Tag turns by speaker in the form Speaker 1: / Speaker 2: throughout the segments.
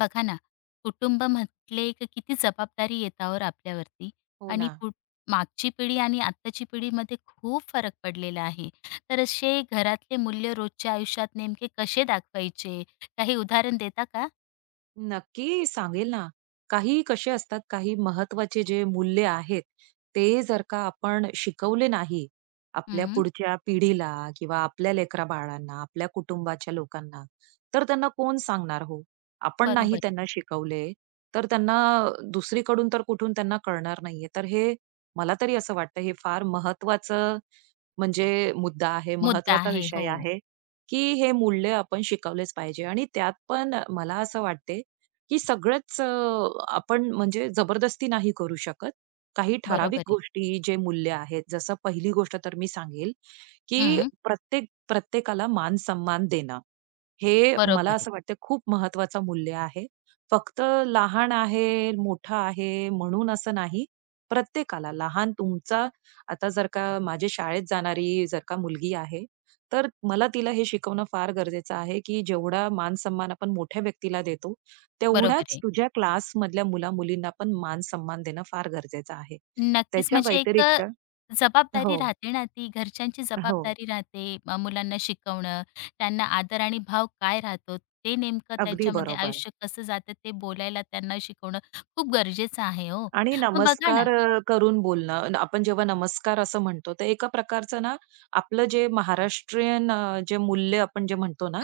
Speaker 1: बघा ना, कुटुंब म्हटले की किती जबाबदारी येते हो आपल्यावरती
Speaker 2: हो
Speaker 1: आणि
Speaker 2: ना.
Speaker 1: मागची पिढी आणि आत्ताची पिढीमध्ये खूप फरक पडलेला आहे. तर असे घरातले मूल्य रोजच्या आयुष्यात नेमके कसे दाखवायचे? काही उदाहरण देता का?
Speaker 2: नक्की सांगेल ना. काही कसे असतात, काही महत्वाचे जे मूल्य आहेत, ते जर का आपण शिकवले नाही आपल्या
Speaker 1: हं,
Speaker 2: पुढच्या पिढीला किंवा आपल्या लेकरा-बाळांना, आपल्या कुटुंबाच्या लोकांना, तर त्यांना कोण सांगणार हो? आपण नाही
Speaker 1: बरोबर आहे.
Speaker 2: त्यांना शिकवले, तर त्यांना दुसरीकडून तर कुठून त्यांना कळणार नाहीये. तर हे मला तरी असं वाटतं, हे फार महत्त्वाचं म्हणजे मुद्दा आहे,
Speaker 1: मुद्दा
Speaker 2: महत्त्वाचा
Speaker 1: आहे. हो,
Speaker 2: विषय आहे, की हे मूल्य आपण शिकवलेच पाहिजे आणि त्यात पण मला असं वाटते, की सगळंच आपण म्हणजे जबरदस्ती नाही करू शकत. काही
Speaker 1: बरोबर
Speaker 2: ठराविक
Speaker 1: आहे.
Speaker 2: गोष्टी जे मूल्य आहेत, जसं पहिली गोष्ट तर मी सांगेल, की
Speaker 1: हं,
Speaker 2: प्रत्येकाला मान-सन्मान देणं. हे
Speaker 1: बरोबर
Speaker 2: मला
Speaker 1: आहे.
Speaker 2: असं वाटतं खूप महत्वाचं मूल्य आहे. फक्त लहान आहे, मोठा आहे म्हणून असं नाही. प्रत्येकाला लहान तुमचा आता जर का माझी शाळेत जाणारी जर का मुलगी आहे, तर मला तिला हे शिकवणं फार गरजेचं आहे, की जेवढा मान-सन्मान आपण मोठ्या व्यक्तीला देतो,
Speaker 1: बरोबर
Speaker 2: तेवढाच
Speaker 1: आहे.
Speaker 2: तुझ्या क्लासमधल्या मुला-मुलींना पण मान-सन्मान देणं फार गरजेचं आहे.
Speaker 1: नक्कीच.
Speaker 2: त्याच्या
Speaker 1: म्हणजे एक
Speaker 2: व्यतिरिक्त हो,
Speaker 1: जबाबदारी राहते ना ती घरच्यांची
Speaker 2: हो.
Speaker 1: जबाबदारी राहते. मुलांना शिकवणं, त्यांना आदर आणि भाव काय राहतो, ते नेमकं
Speaker 2: अगदी
Speaker 1: त्यांच्यामध्ये
Speaker 2: बरोबर.
Speaker 1: आयुष्य कसं जातं ते बोलायला त्यांना शिकवणं खूप गरजेचं आहे हो.
Speaker 2: आणि
Speaker 1: मग बघा ना.
Speaker 2: नमस्कार करून बोलणं. आपण जेव्हा नमस्कार असं म्हणतो, तर एका प्रकारचं ना, आपलं जे महाराष्ट्रीयन जे मूल्य आपण जे म्हणतो ना,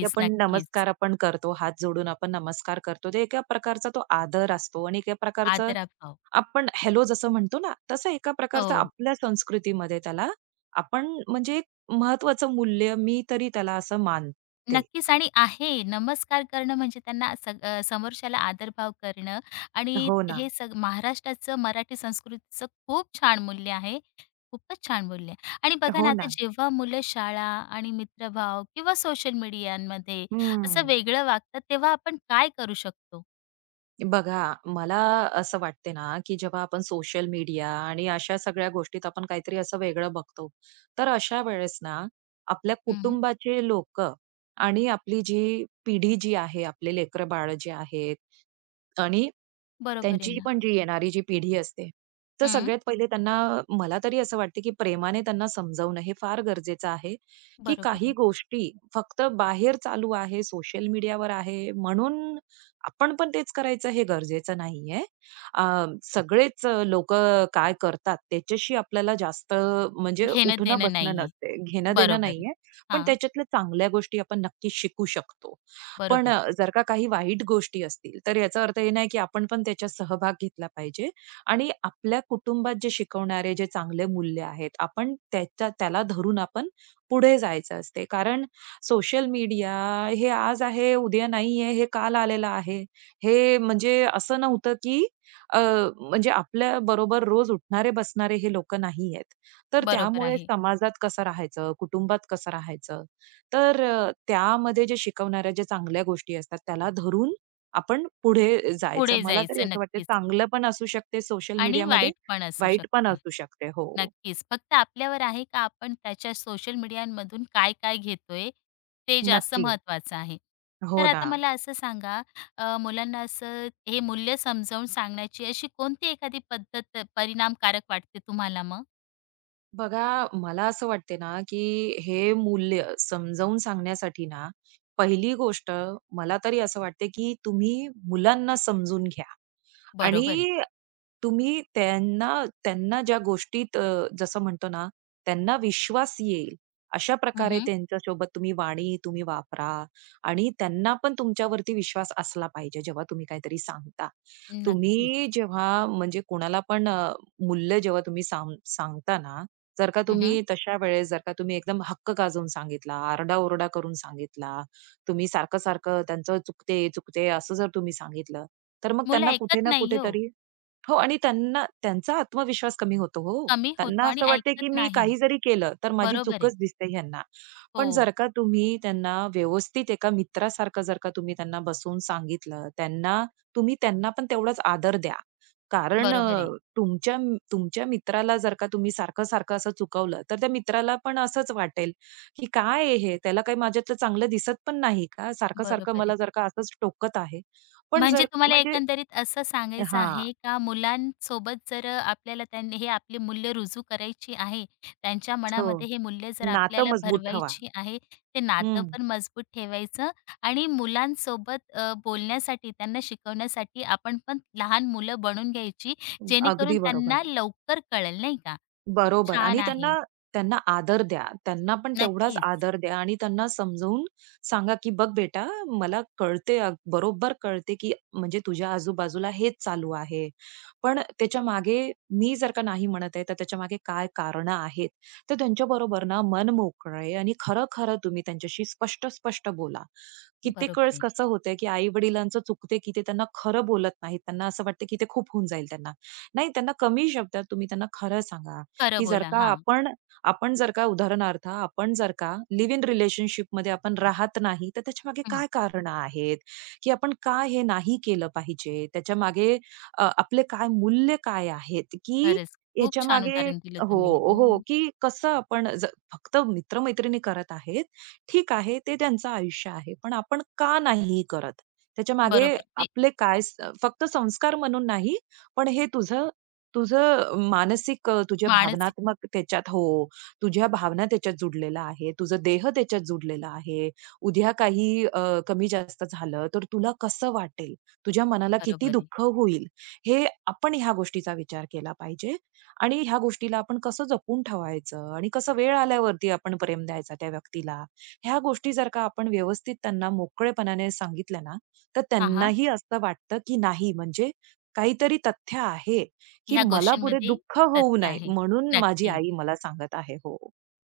Speaker 2: की आपण
Speaker 1: नक्कीच.
Speaker 2: नमस्कार आपण करतो, हात जोडून आपण नमस्कार करतो. ते एका प्रकारचा तो आदर असतो आणि एका प्रकारचं
Speaker 1: आदराभाव.
Speaker 2: आपण हॅलो जसं म्हणतो ना, तसं एका प्रकारचं
Speaker 1: हो.
Speaker 2: आपल्या संस्कृतीमध्ये त्याला आपण म्हणजे एक महत्त्वाचं मूल्य मी तरी त्याला असं मानते.
Speaker 1: नक्कीच आणि आहे. नमस्कार करणं म्हणजे त्यांना समोरच्याला आदरभाव करणं आणि
Speaker 2: हो ना.
Speaker 1: हे महाराष्ट्राचं मराठी संस्कृतीचं खूप छान मूल्य आहे. खूपच छान बोलले. आणि बघा ना,
Speaker 2: हो
Speaker 1: आता
Speaker 2: ना.
Speaker 1: जेव्हा मुलं शाळा आणि मित्रभाव किंवा सोशल मीडियामध्ये असं
Speaker 2: हं.
Speaker 1: वेगळं वागतात, तेव्हा आपण काय करू शकतो?
Speaker 2: बघा, मला असं वाटते ना, की जेव्हा आपण सोशल मीडिया आणि अशा सगळ्या गोष्टीत आपण काहीतरी असं वेगळं बघतो. तर अशा वेळेस ना, आपल्या
Speaker 1: हं,
Speaker 2: कुटुंबाचे लोक, आणि आपली जी पिढी आहे, आपले लेकर बाळं जे आहेत आणि
Speaker 1: बरोबर आहे
Speaker 2: त्यांची
Speaker 1: ना.
Speaker 2: पण जी येणारी पिढी असते, तर
Speaker 1: हं,
Speaker 2: सगळ्यात पहिले त्यांना मला तरी असं वाटतं, की प्रेमाने त्यांना समजावणं हे फार गरजेचं आहे, की
Speaker 1: बरोबर
Speaker 2: काही
Speaker 1: आहे.
Speaker 2: गोष्टी फक्त बाहेर चालू आहे, सोशल मीडियावर आहे म्हणून आपण पण तेच करायचं हे गरजेचं नाहीये. अ, सगळेच लोकं काय करतात त्याच्याशी आपल्याला जास्त म्हणजे
Speaker 1: घेणं-देणं
Speaker 2: उठणं-बसणं
Speaker 1: नाहीये.
Speaker 2: नसते, घेणं-देणं
Speaker 1: बरोबर आहे.
Speaker 2: नाहीये. पण
Speaker 1: हां,
Speaker 2: त्याच्यातल्या चांगल्या गोष्टी आपण नक्कीच शिकू शकतो. पण
Speaker 1: बरोबर आहे.
Speaker 2: जर का काही वाईट गोष्टी असतील, तर याचा अर्थ हे नाही की आपण पण त्याच्यात सहभाग घेतला पाहिजे आणि आपल्या कुटुंबात जे शिकवणारे जे चांगले मूल्य आहेत, आपण त्याला धरून आपण पुढे जायचं असते. कारण सोशल मीडिया हे आज आहे, उद्या नाहीये, हे काल आलेलं आहे. हे म्हणजे असं नव्हतं की अ, म्हणजे आपल्या बरोबर रोज उठणारे-बसणारे हे लोकं नाहीयेत. तर
Speaker 1: बरोबर
Speaker 2: त्यामुळे
Speaker 1: आहे.
Speaker 2: समाजात कसं राहायचं, कुटुंबात कसं राहायचं, तर त्यामध्ये जे शिकवणाऱ्या ज्या चांगल्या गोष्टी असतात, त्याला धरून आपण पुढे जायचं.
Speaker 1: पुढे
Speaker 2: मला तरी
Speaker 1: जायचं
Speaker 2: असं वाटतं
Speaker 1: नक्कीच.
Speaker 2: चांगलं पण असू शकते सोशल
Speaker 1: आणि
Speaker 2: मीडियामध्ये,
Speaker 1: वाईट पण असू
Speaker 2: वाईट पण
Speaker 1: शकतं.
Speaker 2: असू शकते. हो,
Speaker 1: नक्कीच. फक्त आपल्यावर आहे का आपण त्याच्या सोशल मीडियामधून काय-काय घेतोय, ते जास्त
Speaker 2: नक्की.
Speaker 1: महत्त्वाचं आहे. तर
Speaker 2: हो ना.
Speaker 1: आता मला असं सांगा, मुलांना असं हे मूल्य समजावून सांगण्याची अशी कोणती एखादी पद्धत परिणामकारक वाटते तुम्हाला मग?
Speaker 2: बघा, मला असं वाटते ना, की हे मूल्य समजावून सांगण्यासाठी ना, पहिली गोष्ट मला तरी असं वाटते, की तुम्ही मुलांना समजून घ्या.
Speaker 1: बरोबर आहे.
Speaker 2: आणि तुम्ही त्यांना त्यांना ज्या गोष्टीत जसं म्हणतो ना, त्यांना विश्वास येईल, अशा प्रकारे
Speaker 1: हं,
Speaker 2: त्यांच्यासोबत तुम्ही वाणी वापरा आणि त्यांना पण तुमच्यावरती विश्वास असला पाहिजे, जेव्हा तुम्ही काहीतरी सांगता. तुम्ही
Speaker 1: नक्कीच.
Speaker 2: जेव्हा म्हणजे कोणाला पण मूल्य जेव्हा तुम्ही सांगता ना, जर का
Speaker 1: हं,
Speaker 2: तुम्ही तशा वेळेस जर का तुम्ही एकदम हक्क गाजवून सांगितला, आरडाओरडा करून सांगितला, तुम्ही सारखं-सारखं त्यांचं चुकते, चुकते असं जर तुम्ही सांगितलं, तर मग
Speaker 1: मुलं
Speaker 2: त्यांना कुठे
Speaker 1: ऐकत
Speaker 2: ना
Speaker 1: नाही हो.
Speaker 2: कुठेतरी हो आणि त्यांना त्यांचा आत्मविश्वास कमी होतो हो.
Speaker 1: कमी होतो
Speaker 2: त्यांना
Speaker 1: आणि
Speaker 2: असं वाटते,
Speaker 1: ऐकत
Speaker 2: की मी
Speaker 1: नाही.
Speaker 2: काही जरी केलं, तर माझी
Speaker 1: बरोबर आहे.
Speaker 2: चूकच दिसते ह्यांना. पण
Speaker 1: हो.
Speaker 2: जर का तुम्ही त्यांना व्यवस्थित एका मित्रासारखं जर का तुम्ही त्यांना बसवून सांगितलं, त्यांना तुम्ही त्यांना पण तेवढाच आदर द्या. कारण
Speaker 1: बरोबर आहे.
Speaker 2: तुमच्या मित्राला जर का तुम्ही सारखं-सारखं असं चुकवलं, तर त्या मित्राला पण असंच वाटेल, की काय आहे हे? त्याला काही माझ्यातलं चांगलं दिसत पण नाही का? सारखं-सारखं
Speaker 1: बरोबर आहे.
Speaker 2: मला जर का असंच टोकत आहे. पण
Speaker 1: म्हणजे
Speaker 2: जर
Speaker 1: तुम्हाला
Speaker 2: म्हणजे
Speaker 1: एकंदरीत असं सांगायचं आहे
Speaker 2: हां.
Speaker 1: का मुलांसोबत जर आपल्याला त्यांनी हे आपली मूल्य रुजू करायची आहे, त्यांच्या
Speaker 2: हो.
Speaker 1: मनामध्ये हे मूल्य जर
Speaker 2: नातं
Speaker 1: आपल्याला
Speaker 2: मजबूत ठेवा.
Speaker 1: भरवायची आहे, ते नातं
Speaker 2: हं.
Speaker 1: पण मजबूत ठेवायचं आणि मुलांसोबत बोलण्यासाठी, त्यांना शिकवण्यासाठी आपण पण लहान मुलं बनून घ्यायची, जेणेकरून
Speaker 2: अगदी बरोबर.
Speaker 1: त्यांना लवकर कळेल, नाही का? खूप
Speaker 2: बरोबर
Speaker 1: छान
Speaker 2: आणि
Speaker 1: आहे.
Speaker 2: त्यांना त्यांना आदर द्या. त्यांना पण तेवढाच
Speaker 1: नक्कीच.
Speaker 2: आदर द्या आणि त्यांना समजावून सांगा, की "बघ बेटा, मला कळते, बरोबर कळते, की म्हणजे तुझ्या आजूबाजूला हेच चालू आहे. पण त्याच्यामागे मी जर का नाही म्हणत आहे, तर त्याच्यामागे काय कारणं आहेत?" तर त्यांच्याबरोबर ना मन मोकळे आणि खरं-खरं तुम्ही त्यांच्याशी स्पष्ट-स्पष्ट बोला. कित्येक
Speaker 1: बरोबर
Speaker 2: वेळेस
Speaker 1: आहे.
Speaker 2: कसं होतंय, की आई-वडिलांचं चुकते, की ते त्यांना खरं बोलत नाहीत. त्यांना असं वाटतं, की ते खूप होऊन जाईल त्यांना. नाही, त्यांना कमी शब्दात तुम्ही त्यांना खरं सांगा.
Speaker 1: खरं
Speaker 2: की जर
Speaker 1: बोला.
Speaker 2: का
Speaker 1: हां.
Speaker 2: आपण आपण जर का उदाहरणार्थ आपण जर का लिव्ह इन रिलेशनशिपमध्ये आपण राहत नाही, तर त्याच्या मागे
Speaker 1: हं.
Speaker 2: काय कारणं आहेत, की आपण का हे नाही केलं पाहिजे? त्याच्या मागे आपले काय मूल्य काय आहेत, की
Speaker 1: खरंच खूप
Speaker 2: याच्या
Speaker 1: छान
Speaker 2: मागे
Speaker 1: उदाहरण दिलं
Speaker 2: हो,
Speaker 1: तुम्ही. हो,
Speaker 2: हो, की कसं आपण ज फक्त मित्र करत आहेत, ठीक आहे, ते त्यांचं आयुष्य आहे. पण आपण का नाही करत? त्याच्यामागे
Speaker 1: बरोबर. ते
Speaker 2: आपले काय स फक्त संस्कार म्हणून नाही, पण हे तुझं तुझं मानसिक तुझ्या
Speaker 1: मानसिक.
Speaker 2: भावनात्मक त्याच्यात हो, तुझ्या भावना त्याच्यात जुडलेल्या आहे. तुझं देह त्याच्यात जुडलेला आहे. उद्या काही कमी-जास्त झालं, तर तुला कसं वाटेल? तुझ्या मनाला किती
Speaker 1: बरोबर आहे.
Speaker 2: दुःख होईल? हे आपण ह्या गोष्टीचा विचार केला पाहिजे आणि ह्या गोष्टीला आपण कसं जपून ठेवायचं आणि कसं वेळ आल्यावरती आपण प्रेम द्यायचा त्या व्यक्तीला. ह्या गोष्टी जर का आपण व्यवस्थित त्यांना मोकळेपणाने सांगितल्या ना, तर
Speaker 1: हां, हां.
Speaker 2: त्यांनाही असं वाटतं, की नाही म्हणजे काहीतरी तथ्य आहे. की
Speaker 1: ह्या
Speaker 2: मला पुढे
Speaker 1: गोष्टींमध्ये
Speaker 2: दुःख होऊ
Speaker 1: तथ्य
Speaker 2: नये
Speaker 1: आहे.
Speaker 2: म्हणून माझी
Speaker 1: नक्की.
Speaker 2: आई मला सांगत आहे. हो.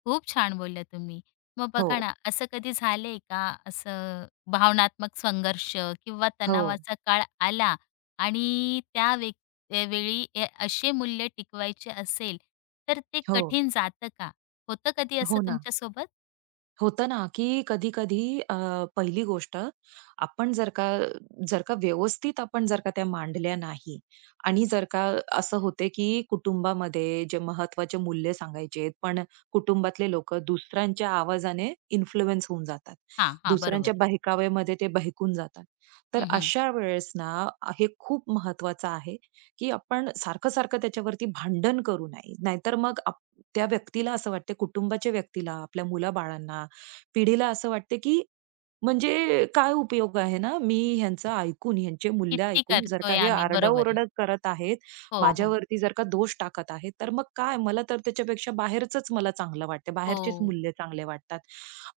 Speaker 1: खूप छान बोलल्या तुम्ही. मग
Speaker 2: हो.
Speaker 1: बघा ना, असं कधी झालंय का, असं भावनात्मक संघर्ष किंवा
Speaker 2: हो.
Speaker 1: तणावाचा काळ आला आणि त्या वेळी असे मूल्य टिकवायचे असेल, तर ते
Speaker 2: हो.
Speaker 1: कठीण जातं का? होतं कधी असं
Speaker 2: हो ना.
Speaker 1: तुमच्यासोबत?
Speaker 2: होतं ना, की कधी-कधी पहिली गोष्ट आपण जर का जर का व्यवस्थित आपण जर का त्या मांडल्या नाही आणि जर का असं होते, की कुटुंबामध्ये जे महत्वाचे मूल्य सांगायचे, पण कुटुंबातले लोकं दुसऱ्यांच्या आवाजाने इन्फ्लुअन्स होऊन जातात.
Speaker 1: हां, हां. बरोबर
Speaker 2: दुसऱ्यांच्या
Speaker 1: आहे.
Speaker 2: बहकाव्यामध्ये ते बहकून जातात. तर
Speaker 1: हं,
Speaker 2: अशा वेळेस ना, हे खूप महत्त्वाचं आहे, की आपण सारखं-सारखं त्याच्यावरती भांडण करू नये. नाहीतर मग आप त्या व्यक्तीला असं वाटते, कुटुंबाच्या व्यक्तीला, आपल्या मुलाबाळांना पिढीला असं वाटते की म्हणजे काय उपयोग आहे ना, मी ह्यांचं ऐकून, ह्यांचे मूल्य
Speaker 1: किती
Speaker 2: ऐकून जर का
Speaker 1: करतोय
Speaker 2: हे
Speaker 1: आम्ही. बरोबर आहे.
Speaker 2: आरडाओरडा करत आहेत,
Speaker 1: हो, हो.
Speaker 2: माझ्यावरती जर का दोष टाकत आहेत, तर मग काय मला तर त्याच्यापेक्षा बाहेरचंच मला चांगलं वाटतं. बाहेरचेच
Speaker 1: हो.
Speaker 2: मूल्य चांगले वाटतात.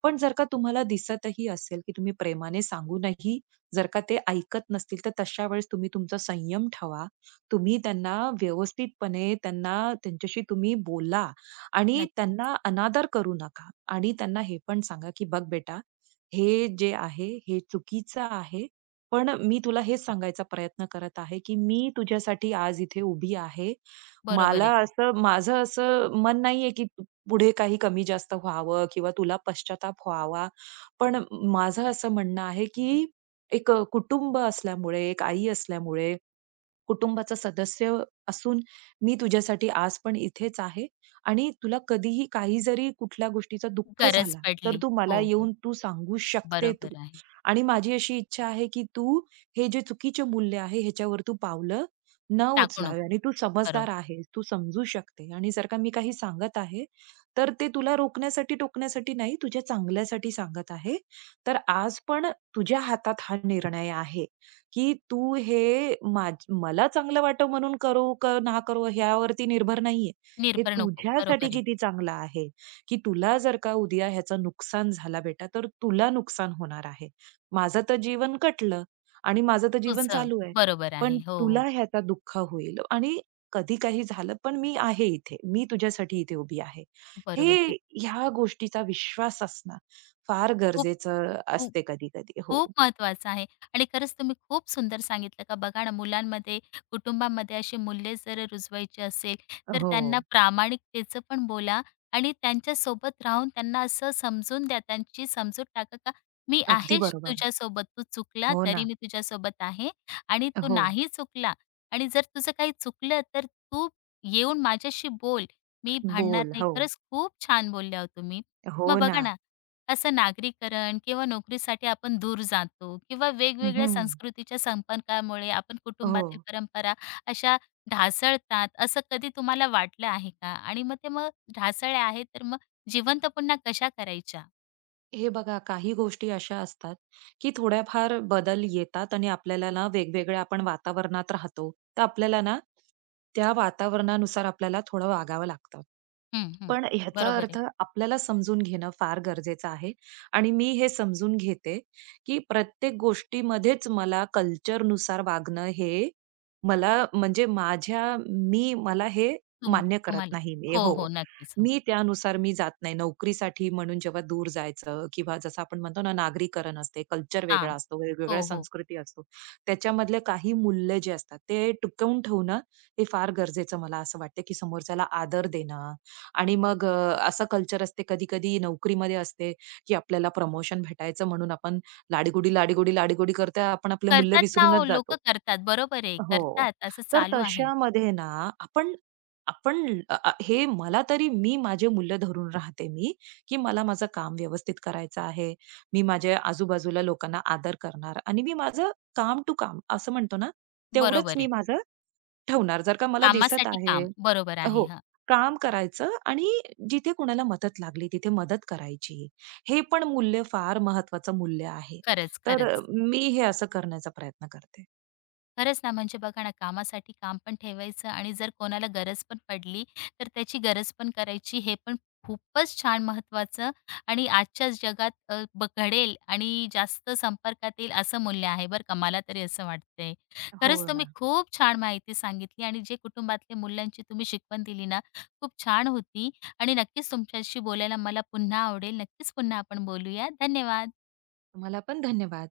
Speaker 2: पण जर का तुम्हाला दिसतही असेल, की तुम्ही प्रेमाने सांगूनही जर का ते ऐकत नसतील, तर तशा वेळेस तुम्ही तुमचा संयम ठेवा. तुम्ही त्यांना व्यवस्थितपणे त्यांना त्यांच्याशी तुम्ही बोला आणि
Speaker 1: नक्कीच.
Speaker 2: त्यांना अनादर करू नका आणि त्यांना हे पण सांगा, की "बघ बेटा, हे जे आहे हे चुकीचं आहे. पण मी तुला हेच सांगायचा प्रयत्न करत आहे, की मी तुझ्यासाठी आज इथे उभी आहे.
Speaker 1: बरोबर
Speaker 2: मला
Speaker 1: आहे.
Speaker 2: असं माझं असं मन नाहीये, की पुढे काही कमी-जास्त व्हावं किंवा तुला पश्चाताप व्हावा. पण माझं असं म्हणणं आहे, की एक कुटुंब असल्यामुळे, एक आई असल्यामुळे कुटुंबाचा सदस्य असून मी तुझ्यासाठी आज पण इथेच आहे आणि तुला कधीही काही जरी कुठल्या गोष्टीचा दुःख
Speaker 1: गरज
Speaker 2: झाला तर
Speaker 1: पडली.
Speaker 2: तू मला
Speaker 1: हो, हो.
Speaker 2: येऊन तू सांगू शकते तू.
Speaker 1: बरोबर आहे.
Speaker 2: आणि माझी अशी इच्छा आहे की तू हे जे चुकीचे मूल्य आहे ह्याच्यावर तू पावलं न
Speaker 1: टाकू
Speaker 2: उचलावे
Speaker 1: नको.
Speaker 2: आणि तू समजदार
Speaker 1: बरोबर.
Speaker 2: आहेस. तू समजू शकते आणि जर का मी काही सांगत आहे, तर ते तुला रोखण्यासाठी, टोकण्यासाठी नाही तुझ्या चांगल्यासाठी सांगत आहे. तर आज पण तुझ्या हातात हा निर्णय आहे. की तू हे माझ मला चांगलं वाटव म्हणून करू का ना करू ह्यावरती निर्भर नाहीये. हे
Speaker 1: निर्भर नको.
Speaker 2: तुझ्यासाठी
Speaker 1: बरोबर आहे.
Speaker 2: किती चांगलं आहे, की तुला जर का उद्या ह्याचं नुकसान झाला बेटा, तर तुला नुकसान होणार आहे. माझं तर जीवन कटलं आणि माझं तर जीवन
Speaker 1: तुझं.
Speaker 2: चालू आहे.
Speaker 1: बरोबर
Speaker 2: पण
Speaker 1: आहे. हो, हो.
Speaker 2: तुला ह्याचा दुःख होईल आणि कधी काही झालं, पण मी आहे इथे. मी तुझ्यासाठी इथे उभी आहे. हे
Speaker 1: बरोबर. की
Speaker 2: ह्या गोष्टीचा विश्वास असणं फार
Speaker 1: खूप
Speaker 2: गरजेचं
Speaker 1: खू
Speaker 2: असते कधी-कधी. हो.
Speaker 1: खूप महत्वाचं आहे आणि खरंच तुम्ही खूप सुंदर सांगितलं का. बघा ना, मुलांमध्ये कुटुंबामध्ये अशी मूल्ये जर रुजवायची असेल, तर
Speaker 2: हो.
Speaker 1: त्यांना प्रामाणिकतेचं पण बोला आणि त्यांच्यासोबत राहून त्यांना असं समजून द्या. त्यांची समजून टाका का मी
Speaker 2: अगदी
Speaker 1: आहे.
Speaker 2: बरोबर.
Speaker 1: तुझ्यासोबत तू चुकला
Speaker 2: हो
Speaker 1: तरी
Speaker 2: ना.
Speaker 1: मी तुझ्यासोबत आहे आणि तू
Speaker 2: हो.
Speaker 1: नाही चुकला. आणि जर तुझं काही चुकलं, तर तू येऊन माझ्याशी बोल. मी भांडणार
Speaker 2: बोल.
Speaker 1: नाही.
Speaker 2: हो.
Speaker 1: खरंच खूप छान बोलल्या हो तुम्ही.
Speaker 2: हो
Speaker 1: मग
Speaker 2: ना.
Speaker 1: बघा ना, असं नागरीकरण किंवा नोकरीसाठी आपण दूर जातो किंवा
Speaker 2: हं,
Speaker 1: वेगवेगळ्या
Speaker 2: हं.
Speaker 1: संस्कृतीच्या संपर्कामुळे आपण
Speaker 2: हो.
Speaker 1: कुटुंबातील परंपरा अशा ढासळतात, असं कधी तुम्हाला वाटलं आहे का? आणि मग ते मग ढासळल्या आहेत, तर मग जिवंत पुन्हा कशा करायच्या?
Speaker 2: हे बघा काही गोष्टी अशा असतात, की थोड्याफार बदल येतात आणि आपल्याला ना वेगवेगळ्या आपण वातावरणात राहतो. तर आपल्याला ना, त्या वातावरणानुसार आपल्याला थोडं वागावं लागतं.
Speaker 1: हं, हं.
Speaker 2: पण ह्याचा
Speaker 1: बरोबर आहे.
Speaker 2: अर्थ आपल्याला समजून घेणं फार गरजेचं आहे आणि मी हे समजून घेते, की प्रत्येक गोष्टीमध्येच मला कल्चरनुसार वागणं हे मला म्हणजे माझ्या मी मला हे
Speaker 1: तुम
Speaker 2: मान्य करत
Speaker 1: तुम्हाला.
Speaker 2: नाही मी.
Speaker 1: हो,
Speaker 2: हो.
Speaker 1: हो. नक्कीच. हो.
Speaker 2: मी त्यानुसार जात नाही. नोकरीसाठी म्हणून जेव्हा दूर जायचं किंवा जसं आपण म्हणतो ना, नागरीकरण असते, कल्चर
Speaker 1: हां.
Speaker 2: वेगळा असतो, वेगवेगळ्या
Speaker 1: हो, हो.
Speaker 2: संस्कृती असतो. त्याच्यामधले काही मूल्य जे असतात ते टिकवून ठेवणं हे फार गरजेचं मला असं वाटतं, की समोरच्याला आदर देणं आणि मग असं कल्चर असते कधी-कधी नोकरीमध्ये असते, की आपल्याला प्रमोशन भेटायचं म्हणून आपण लाडी-गोडी, आपण आपले मूल्य
Speaker 1: करतात ना हो,
Speaker 2: विसरूनच
Speaker 1: लोकं
Speaker 2: जातो.
Speaker 1: करतात. बरोबर आहे.
Speaker 2: हो.
Speaker 1: करतात. असं
Speaker 2: तर
Speaker 1: चालू आहे.
Speaker 2: तशामध्ये ना आपण आपण अ, अ, हे मला तरी मी माझे मूल्य धरून राहते मी, की मला माझं काम व्यवस्थित करायचं आहे. मी माझ्या आजूबाजूला लोकांना आदर करणार आणि मी माझं काम टू काम असं म्हणतो ना, तेवढंच
Speaker 1: बरोबर
Speaker 2: मी
Speaker 1: आहे.
Speaker 2: माझं ठेवणार. जर का मला दिसत
Speaker 1: कामासाठी
Speaker 2: आहे
Speaker 1: काम. बरोबर आहे.
Speaker 2: हो.
Speaker 1: हां.
Speaker 2: काम करायचं आणि जिथे कुणाला मदत लागली तिथे मदत करायची. हे पण मूल्य फार महत्वाचं मूल्य आहे.
Speaker 1: खरंच,
Speaker 2: तर
Speaker 1: खरंच.
Speaker 2: मी हे असं करण्याचा प्रयत्न करते.
Speaker 1: खरंच ना, म्हणजे बघा ना, कामासाठी काम पण ठेवायचं आणि जर कोणाला गरज पण पडली, तर त्याची गरज पण करायची. हे पण खूपच छान महत्त्वाचं. आणि आजच्या जगात ब घडेल आणि जास्त संपर्कात येईल असं मूल्य आहे बरं का, मला तरी असं वाटतंय.
Speaker 2: हो
Speaker 1: खरंच तुम्ही
Speaker 2: ना.
Speaker 1: खूप छान माहिती सांगितली आणि जे कुटुंबातल्या मूल्यांची तुम्ही शिकवण दिली ना, खूप छान होती आणि नक्कीच तुमच्याशी बोलायला मला पुन्हा आवडेल. नक्कीच पुन्हा आपण बोलूया. धन्यवाद.
Speaker 2: तुम्हाला पण धन्यवाद.